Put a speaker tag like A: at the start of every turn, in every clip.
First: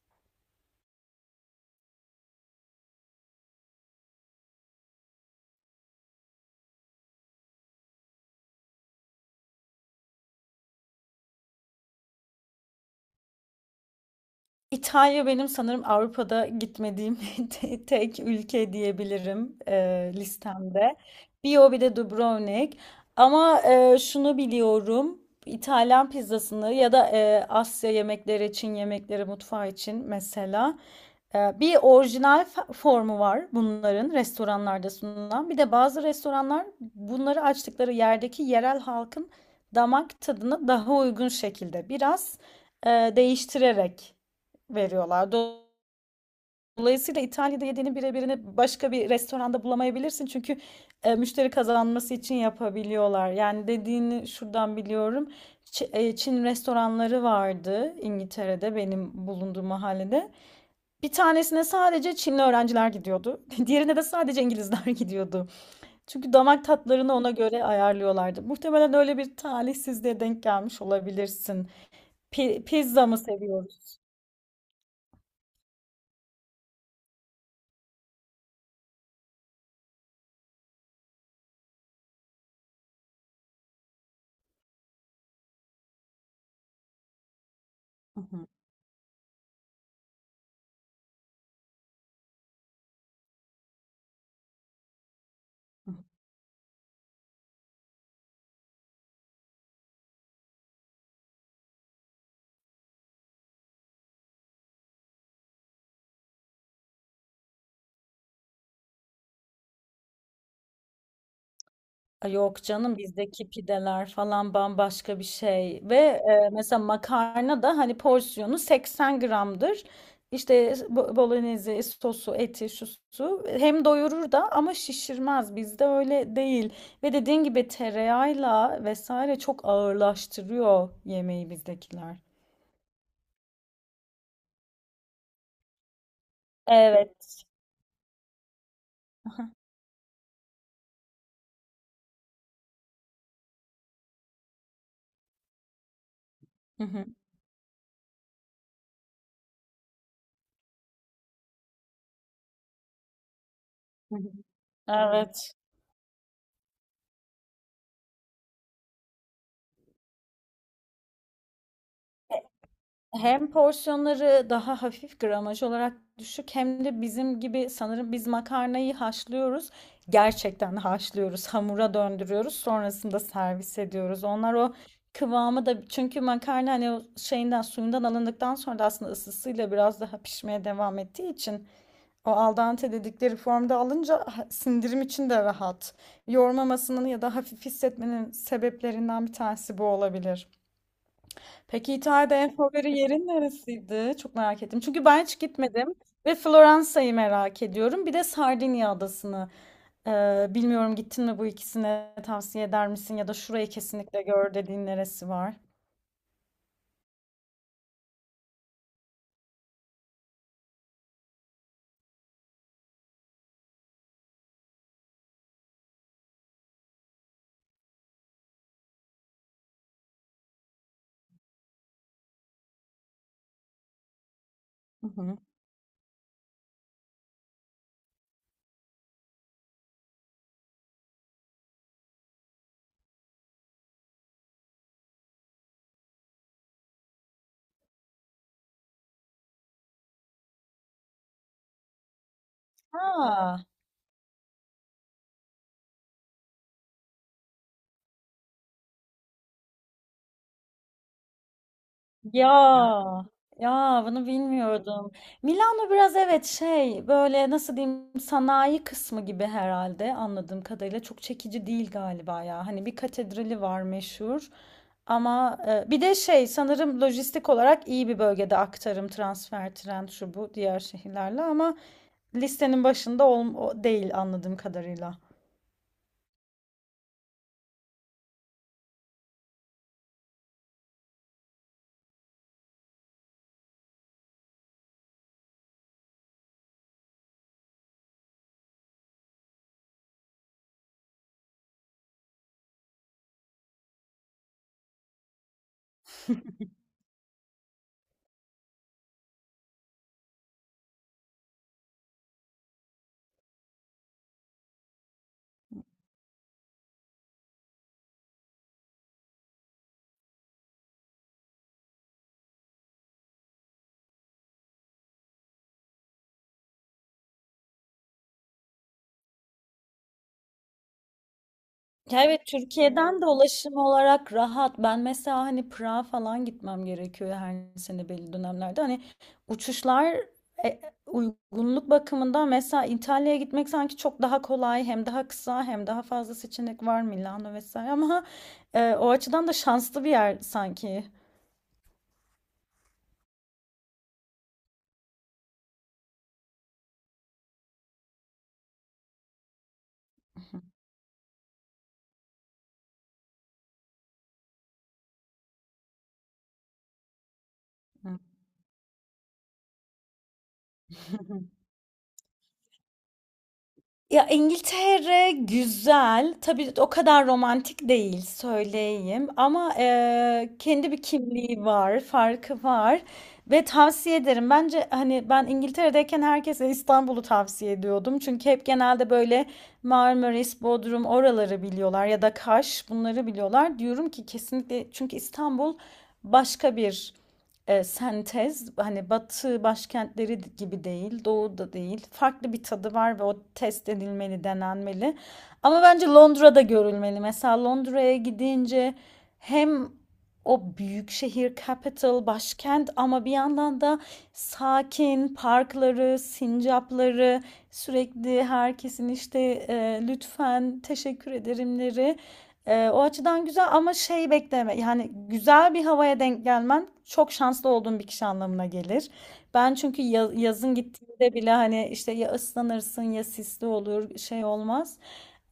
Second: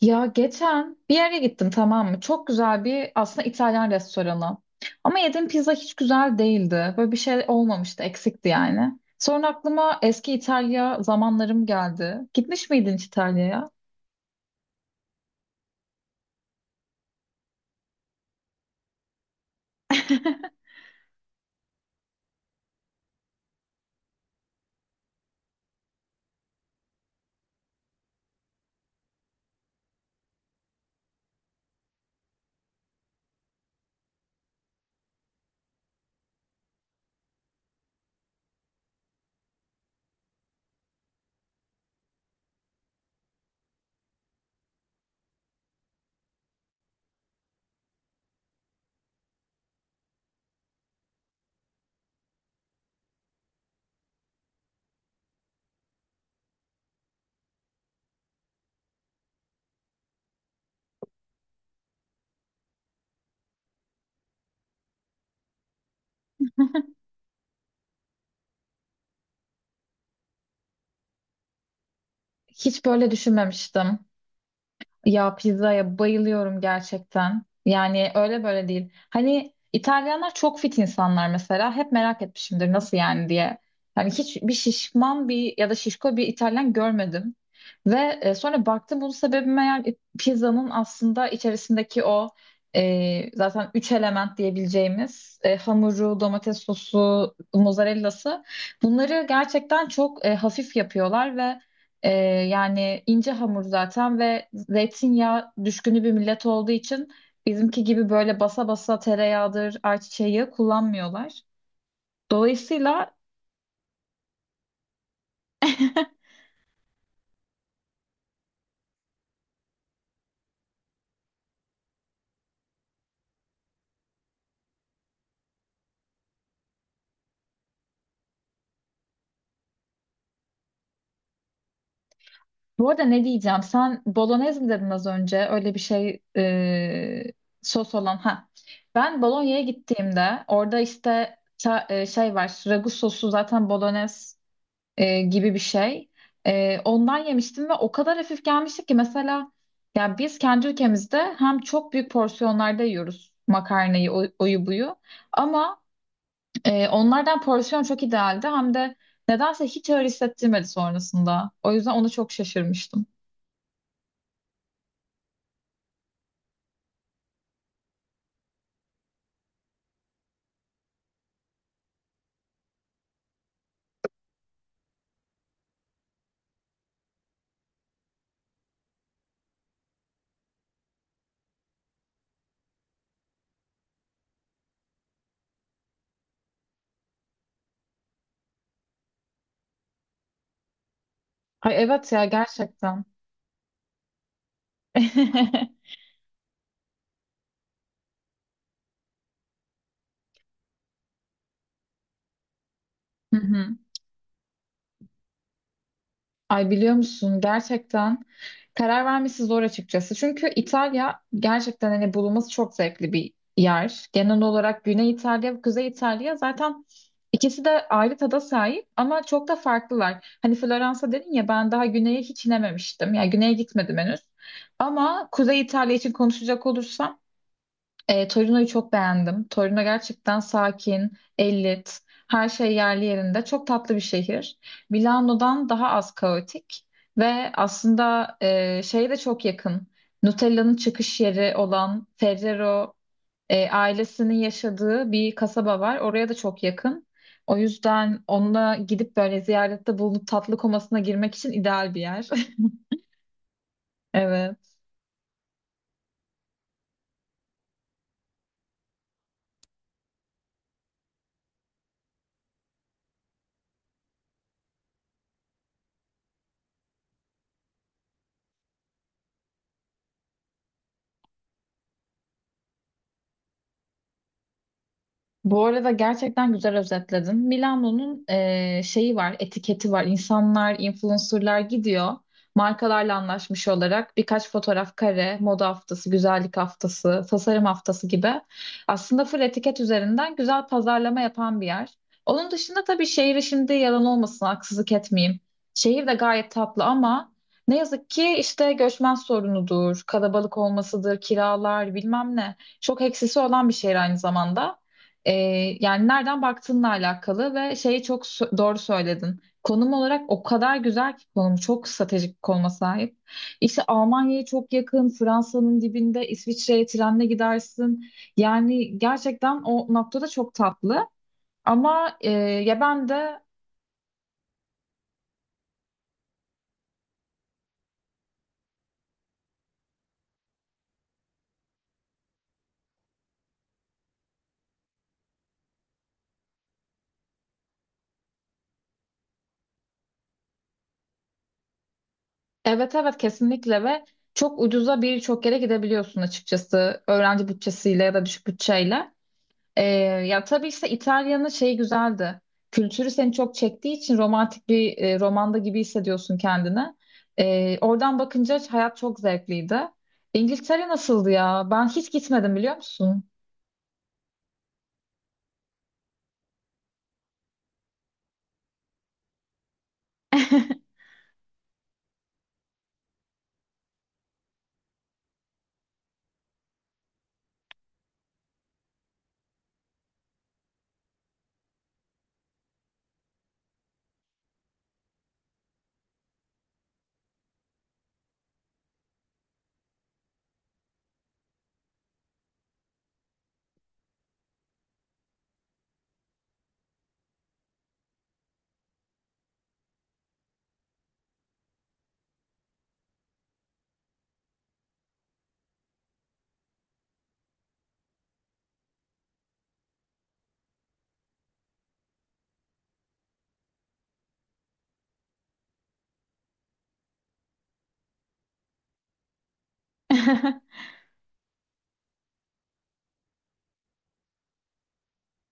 A: Ya geçen bir yere gittim, tamam mı? Çok güzel bir aslında İtalyan restoranı. Ama yediğim pizza hiç güzel değildi. Böyle bir şey olmamıştı, eksikti yani. Sonra aklıma eski İtalya zamanlarım geldi. Gitmiş miydin hiç İtalya'ya?
B: İtalya benim sanırım Avrupa'da gitmediğim tek ülke diyebilirim listemde. Bir o bir de Dubrovnik. Ama şunu biliyorum. İtalyan pizzasını ya da Asya yemekleri, Çin yemekleri mutfağı için mesela bir orijinal formu var bunların restoranlarda sunulan. Bir de bazı restoranlar bunları açtıkları yerdeki yerel halkın damak tadına daha uygun şekilde biraz değiştirerek veriyorlar. Dolayısıyla İtalya'da yediğinin birebirini başka bir restoranda bulamayabilirsin. Çünkü müşteri kazanması için yapabiliyorlar. Yani dediğini şuradan biliyorum. Çin restoranları vardı İngiltere'de benim bulunduğum mahallede. Bir tanesine sadece Çinli öğrenciler gidiyordu. Diğerine de sadece İngilizler gidiyordu. Çünkü damak tatlarını ona göre ayarlıyorlardı. Muhtemelen öyle bir talihsizliğe denk gelmiş olabilirsin.
A: Hiç
B: Pizza
A: böyle
B: mı
A: düşünmemiştim.
B: seviyoruz?
A: Ya pizzaya bayılıyorum gerçekten. Yani öyle böyle değil. Hani İtalyanlar çok fit insanlar mesela. Hep merak etmişimdir nasıl yani diye. Yani hiçbir şişman bir ya da şişko bir İtalyan görmedim. Ve
B: Hı hı.
A: sonra baktım bunun sebebi meğer pizzanın aslında içerisindeki o zaten üç element diyebileceğimiz
B: Hı.
A: hamuru, domates sosu, mozzarellası bunları gerçekten çok hafif yapıyorlar ve ee, yani ince hamur zaten ve zeytinyağı düşkünü bir millet olduğu için bizimki gibi böyle basa basa tereyağıdır, ayçiçeği yağı kullanmıyorlar.
B: Ay, yok canım,
A: Dolayısıyla
B: bizdeki pideler falan bambaşka bir şey ve mesela makarna da hani porsiyonu 80 gramdır. İşte bolognese, sosu, eti, şu su hem doyurur da ama şişirmez. Bizde öyle değil. Ve dediğin gibi tereyağıyla vesaire çok ağırlaştırıyor yemeği bizdekiler.
A: bu arada, ne diyeceğim? Sen bolognese mi dedin az önce? Öyle bir şey,
B: Evet.
A: sos olan. Ha. Ben Bologna'ya gittiğimde orada işte şey var. Ragu sosu zaten bolognese gibi bir şey.
B: Hı hı,
A: Ondan yemiştim ve o kadar hafif gelmişti ki mesela, yani biz kendi ülkemizde hem çok büyük porsiyonlarda yiyoruz makarnayı,
B: hı hı.
A: oyu buyu,
B: Evet.
A: ama onlardan porsiyon çok idealdi, hem de nedense hiç öyle hissettirmedi sonrasında. O yüzden ona çok şaşırmıştım.
B: Hem porsiyonları daha hafif gramaj olarak düşük hem de bizim gibi sanırım biz makarnayı haşlıyoruz. Gerçekten haşlıyoruz, hamura döndürüyoruz, sonrasında servis ediyoruz. Onlar o kıvamı da, çünkü makarna hani o şeyinden, suyundan alındıktan sonra da aslında ısısıyla biraz daha pişmeye devam ettiği için, o al dente dedikleri formda alınca sindirim için de rahat. Yormamasının ya da hafif hissetmenin sebeplerinden bir tanesi bu olabilir.
A: Ay
B: Peki
A: evet ya,
B: İtalya'da en favori
A: gerçekten.
B: yerin neresiydi? Çok merak ettim. Çünkü ben hiç gitmedim ve Floransa'yı merak ediyorum. Bir de Sardinya adasını. Bilmiyorum, gittin mi bu ikisine, tavsiye eder misin? Ya da
A: Hı
B: şurayı
A: hı.
B: kesinlikle gör dediğin neresi var?
A: Ay biliyor musun, gerçekten karar vermesi zor açıkçası. Çünkü İtalya gerçekten hani bulunması çok zevkli bir yer. Genel olarak Güney İtalya ve Kuzey İtalya zaten ikisi de ayrı tada sahip ama çok da farklılar. Hani Floransa dedin ya, ben daha güneye hiç inememiştim. Yani güneye gitmedim henüz.
B: Hı
A: Ama
B: hı.
A: Kuzey İtalya için konuşacak olursam, Torino'yu çok beğendim. Torino gerçekten sakin, her şey yerli yerinde. Çok tatlı bir şehir. Milano'dan daha az kaotik ve aslında şeye de çok yakın. Nutella'nın çıkış yeri olan Ferrero
B: Ha.
A: ailesinin yaşadığı bir kasaba var. Oraya da çok yakın. O yüzden onunla gidip böyle ziyarette bulunup tatlı komasına girmek için ideal bir yer.
B: Ya. Ya, bunu
A: Evet.
B: bilmiyordum. Milano biraz, evet, şey, böyle nasıl diyeyim, sanayi kısmı gibi herhalde anladığım kadarıyla çok çekici değil galiba ya. Hani bir katedrali var meşhur, ama bir de şey, sanırım lojistik olarak iyi bir bölgede, aktarım, transfer, tren, şu bu, diğer şehirlerle, ama listenin başında değil anladığım kadarıyla.
A: Bu arada gerçekten güzel özetledin. Milano'nun şeyi var, etiketi var. İnsanlar, influencerlar gidiyor. Markalarla anlaşmış olarak birkaç fotoğraf kare, moda haftası, güzellik haftası, tasarım haftası gibi aslında full etiket üzerinden güzel pazarlama yapan bir yer. Onun dışında tabii şehri, şimdi yalan olmasın, haksızlık etmeyeyim. Şehir de gayet tatlı ama ne yazık ki işte göçmen sorunudur, kalabalık olmasıdır, kiralar bilmem ne. Çok eksisi olan bir şehir aynı zamanda. Ee, Yani nereden baktığınla alakalı ve şeyi çok doğru söyledin. Konum olarak o kadar güzel ki, konum çok stratejik bir konuma sahip. İşte Almanya'ya çok yakın, Fransa'nın dibinde, İsviçre'ye trenle gidersin. Yani gerçekten o noktada çok tatlı. Ama
B: Ya, evet,
A: ya ben
B: Türkiye'den de
A: de
B: ulaşım olarak rahat. Ben mesela hani Prag'a falan gitmem gerekiyor her sene belli dönemlerde. Hani uçuşlar e, uygunluk bakımından, mesela İtalya'ya gitmek sanki çok daha kolay, hem daha kısa hem daha fazla seçenek var, Milano vesaire, ama o açıdan da şanslı bir yer sanki.
A: evet, evet, kesinlikle. Ve çok ucuza birçok yere gidebiliyorsun açıkçası, öğrenci bütçesiyle ya da düşük bütçeyle. Ee, Ya tabii, işte İtalya'nın şeyi güzeldi. Kültürü seni çok çektiği için romantik bir romanda gibi hissediyorsun kendini. Oradan bakınca hayat çok zevkliydi. İngiltere nasıldı ya? Ben hiç gitmedim, biliyor musun?
B: Ya, İngiltere güzel. Tabii o kadar romantik değil, söyleyeyim. Ama kendi bir kimliği var, farkı var. Ve tavsiye ederim. Bence hani ben İngiltere'deyken herkese İstanbul'u tavsiye ediyordum. Çünkü hep genelde böyle Marmaris, Bodrum, oraları biliyorlar ya da Kaş, bunları biliyorlar. Diyorum ki kesinlikle, çünkü İstanbul başka bir sentez, hani batı başkentleri gibi değil, doğu da değil. Farklı bir tadı var ve o test edilmeli, denenmeli. Ama bence Londra'da görülmeli. Mesela Londra'ya gidince hem o büyük şehir, capital, başkent, ama bir yandan da sakin parkları, sincapları, sürekli herkesin işte e, lütfen, teşekkür ederimleri, o açıdan güzel, ama şey bekleme, yani güzel bir havaya denk gelmen çok şanslı olduğun bir kişi anlamına gelir. Ben çünkü yazın gittiğimde bile hani işte ya ıslanırsın ya sisli olur, şey olmaz.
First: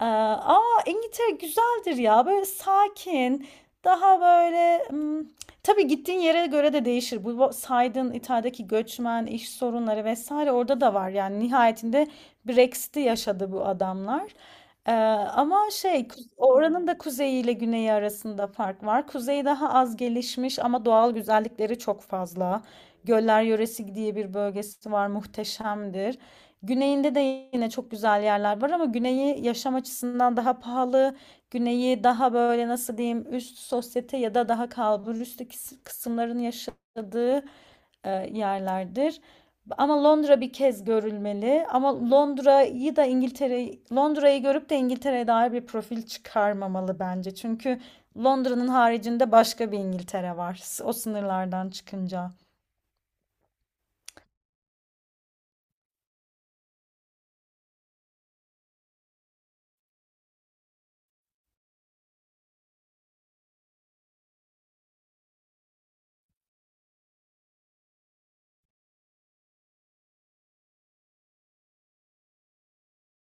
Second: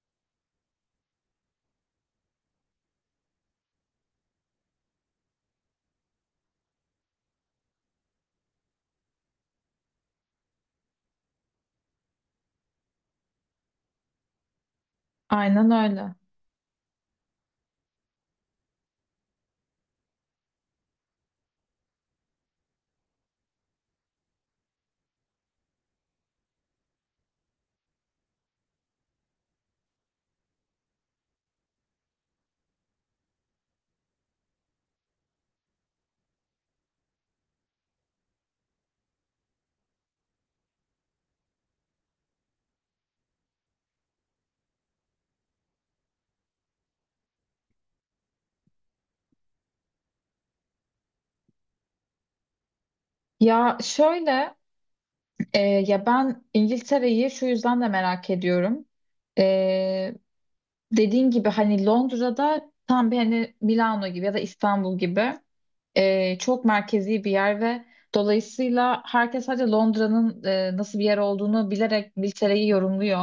B: Ama İngiltere güzeldir ya, böyle sakin, daha böyle, tabii gittiğin yere göre de değişir. Bu saydığın İtalya'daki göçmen, iş sorunları vesaire orada da var yani, nihayetinde Brexit'i yaşadı bu adamlar. Ee, Ama
A: Aynen
B: şey,
A: öyle.
B: oranın da kuzeyi ile güneyi arasında fark var. Kuzey daha az gelişmiş ama doğal güzellikleri çok fazla. Göller yöresi diye bir bölgesi var, muhteşemdir. Güneyinde de yine çok güzel yerler var ama güneyi yaşam açısından daha pahalı. Güneyi daha böyle nasıl diyeyim, üst sosyete ya da daha kalbur üstü kısımların yaşadığı yerlerdir. Ama Londra bir kez görülmeli. Ama Londra'yı da, İngiltere, Londra'yı görüp de İngiltere'ye dair bir profil çıkarmamalı bence. Çünkü Londra'nın haricinde başka bir İngiltere var. O sınırlardan çıkınca.
A: Ya şöyle, ya ben İngiltere'yi şu yüzden de merak ediyorum. E, Dediğin gibi hani Londra'da tam bir hani Milano gibi ya da İstanbul gibi, çok merkezi bir yer ve dolayısıyla herkes sadece Londra'nın nasıl bir yer olduğunu bilerek İngiltere'yi yorumluyor.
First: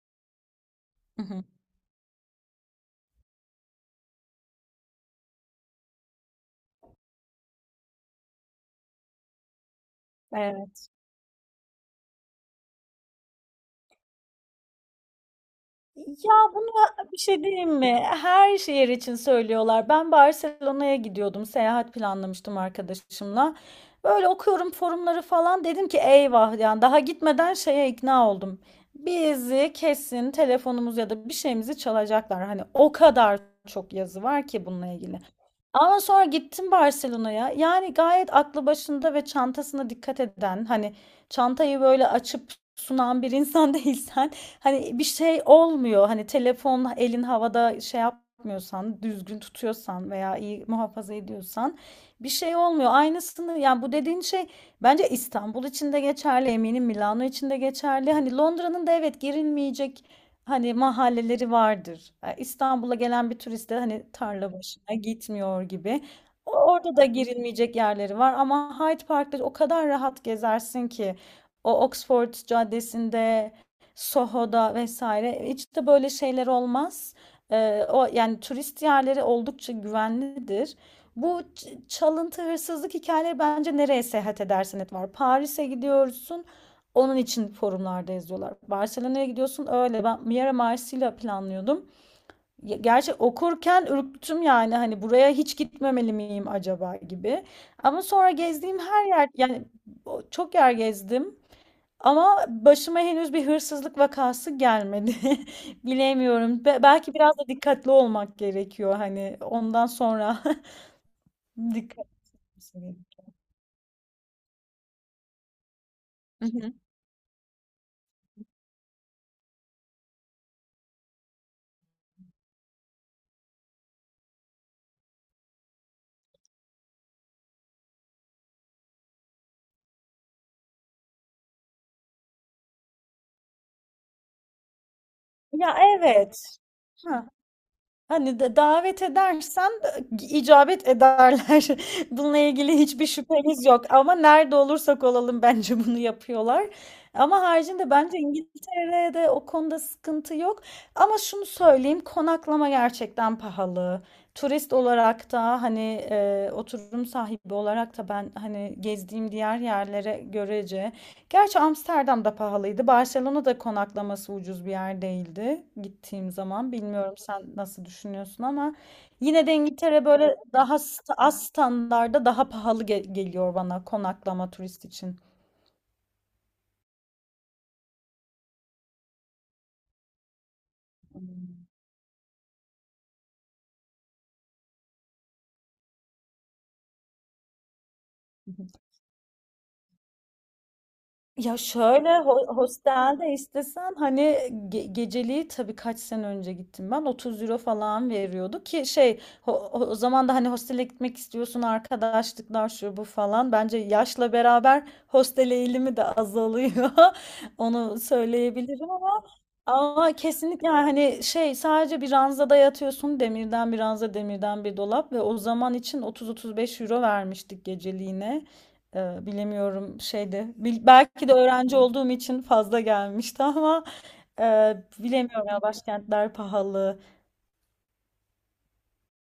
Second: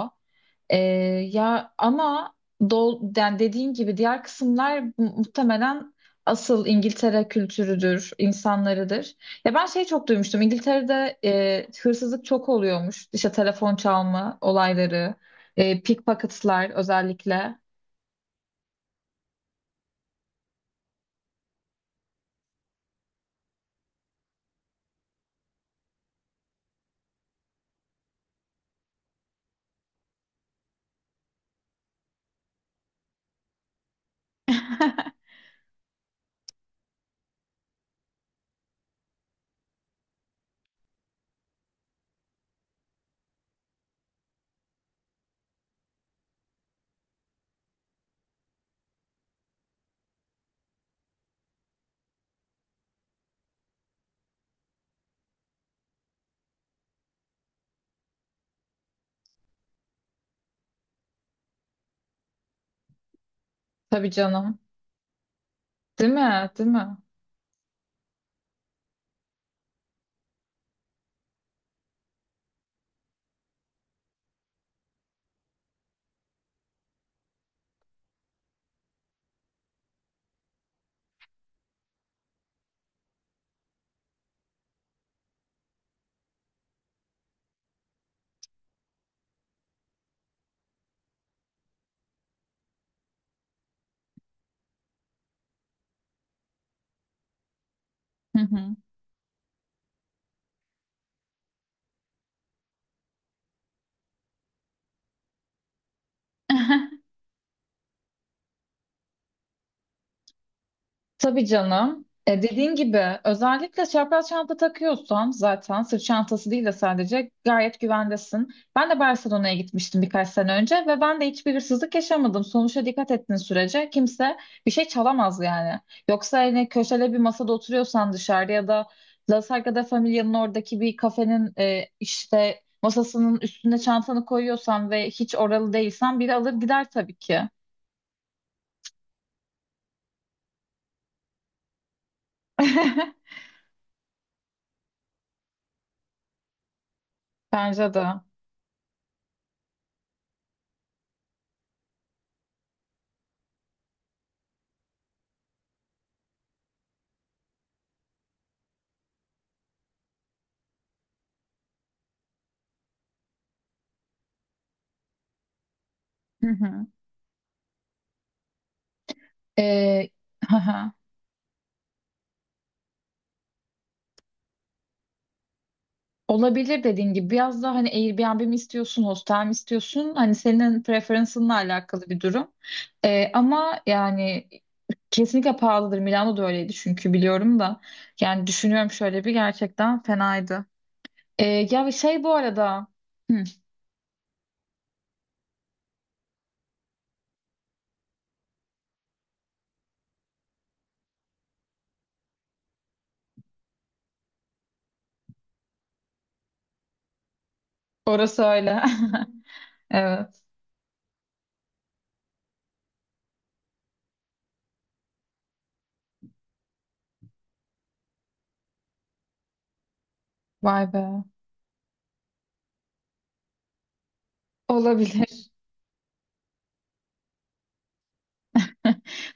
A: E,
B: Hı hı.
A: Ya ama yani dediğin gibi diğer kısımlar muhtemelen asıl İngiltere kültürüdür, insanlarıdır. Ya ben şey çok duymuştum.
B: Evet.
A: İngiltere'de hırsızlık çok oluyormuş. İşte telefon çalma olayları,
B: Ya bunu,
A: pickpocketlar
B: bir şey
A: özellikle.
B: diyeyim mi? Her şehir için söylüyorlar. Ben Barcelona'ya gidiyordum. Seyahat planlamıştım arkadaşımla. Böyle okuyorum forumları falan. Dedim ki eyvah, yani daha gitmeden şeye ikna oldum. Bizi kesin telefonumuz ya da bir şeyimizi çalacaklar. Hani o kadar çok yazı var ki bununla ilgili. Ama sonra gittim Barcelona'ya. Yani gayet aklı başında ve çantasına dikkat eden, hani çantayı böyle açıp sunan bir insan değilsen, hani bir şey olmuyor. Hani telefon elin havada şey yapmıyorsan, düzgün tutuyorsan veya iyi muhafaza ediyorsan, bir şey olmuyor. Aynısını, yani bu dediğin şey bence İstanbul için de geçerli, eminim Milano için de geçerli. Hani Londra'nın da, evet, girilmeyecek hani mahalleleri vardır. İstanbul'a gelen bir turist de hani
A: Tabii
B: tarla
A: canım.
B: başına gitmiyor gibi.
A: Değil mi? Değil
B: Orada
A: mi?
B: da girilmeyecek yerleri var, ama Hyde Park'ta o kadar rahat gezersin ki, o Oxford Caddesi'nde, Soho'da vesaire hiç de böyle şeyler olmaz. O yani turist yerleri oldukça güvenlidir. Bu çalıntı, hırsızlık hikayeleri bence nereye seyahat edersen et var. Paris'e gidiyorsun. Onun için forumlarda yazıyorlar. Barcelona'ya gidiyorsun öyle. Ben Miera, Marsilya planlıyordum. Gerçi okurken ürktüm yani, hani buraya hiç gitmemeli miyim acaba gibi. Ama sonra
A: Hı hı.
B: gezdiğim her yer, yani çok yer gezdim. Ama başıma henüz bir hırsızlık vakası gelmedi. Bilemiyorum. Belki biraz da dikkatli olmak gerekiyor hani, ondan sonra
A: Tabii canım.
B: dikkat.
A: E, dediğin gibi özellikle çapraz çanta takıyorsan, zaten sırt
B: Hı
A: çantası değil de,
B: hı.
A: sadece gayet güvendesin. Ben de Barcelona'ya gitmiştim birkaç sene önce ve ben de hiçbir hırsızlık yaşamadım. Sonuçta dikkat ettiğin sürece kimse bir şey çalamaz yani. Yoksa hani köşede bir masada oturuyorsan dışarıda ya da La Sagrada Familia'nın oradaki bir kafenin işte masasının üstüne çantanı koyuyorsan ve hiç oralı
B: Ya,
A: değilsen, biri alır
B: evet.
A: gider tabii ki.
B: Hani de davet edersen, icabet ederler. Bununla ilgili hiçbir şüphemiz yok ama nerede olursak olalım bence bunu yapıyorlar. Ama
A: Bence
B: haricinde
A: de.
B: bence İngiltere'de o konuda sıkıntı yok. Ama şunu söyleyeyim, konaklama gerçekten pahalı. Turist olarak da hani, oturum sahibi olarak da, ben hani gezdiğim diğer yerlere görece, gerçi Amsterdam da pahalıydı. Barcelona'da konaklaması ucuz bir yer değildi gittiğim
A: Hı
B: zaman.
A: hı.
B: Bilmiyorum sen nasıl düşünüyorsun ama, yine de İngiltere
A: Ee,
B: böyle
A: hı
B: daha
A: hı.
B: az standarda daha pahalı geliyor bana, konaklama turist için.
A: Olabilir, dediğin gibi. Biraz daha hani Airbnb mi istiyorsun, hostel mi istiyorsun? Hani senin preferansınla
B: Hmm.
A: alakalı bir durum. Ama yani kesinlikle pahalıdır. Milano da öyleydi, çünkü biliyorum da. Yani düşünüyorum, şöyle bir gerçekten fenaydı. Ee,
B: Ya
A: Ya bir
B: şöyle,
A: şey bu arada.
B: hostelde
A: Hı,
B: istesen hani geceliği, tabii kaç sene önce gittim ben, 30 euro falan veriyordu ki, şey, o zaman da hani hostele gitmek istiyorsun, arkadaşlıklar şu bu falan, bence yaşla beraber hostel eğilimi de azalıyor, onu
A: orası öyle.
B: söyleyebilirim ama,
A: Evet.
B: kesinlikle yani, hani şey, sadece bir ranzada yatıyorsun, demirden bir ranza, demirden bir dolap, ve o zaman için 30-35 euro vermiştik geceliğine. Bilemiyorum şeyde,
A: Vay be.
B: Belki de öğrenci olduğum için fazla gelmişti ama, e, bilemiyorum
A: Olabilir.
B: ya, başkentler pahalı.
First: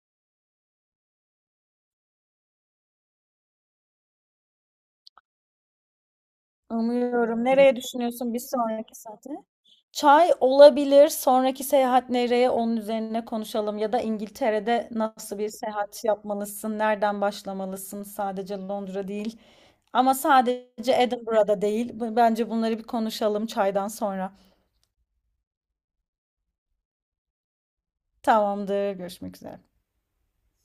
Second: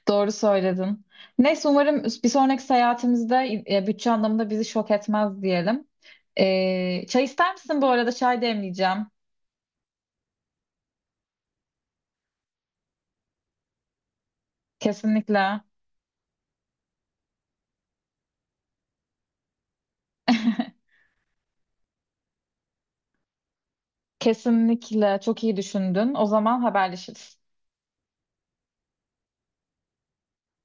A: Doğru söyledin. Neyse, umarım bir sonraki seyahatimizde bütçe anlamında bizi şok etmez diyelim. Çay
B: Umuyorum.
A: ister
B: Nereye
A: misin bu arada?
B: düşünüyorsun bir
A: Çay
B: sonraki
A: demleyeceğim.
B: seyahate? Çay olabilir. Sonraki seyahat nereye? Onun üzerine konuşalım. Ya da İngiltere'de nasıl bir
A: Kesinlikle.
B: seyahat yapmalısın? Nereden başlamalısın? Sadece Londra değil. Ama sadece Edinburgh'da değil. Bence bunları bir konuşalım çaydan sonra.
A: Kesinlikle. Çok iyi düşündün. O zaman haberleşiriz.
B: Tamamdır. Görüşmek üzere.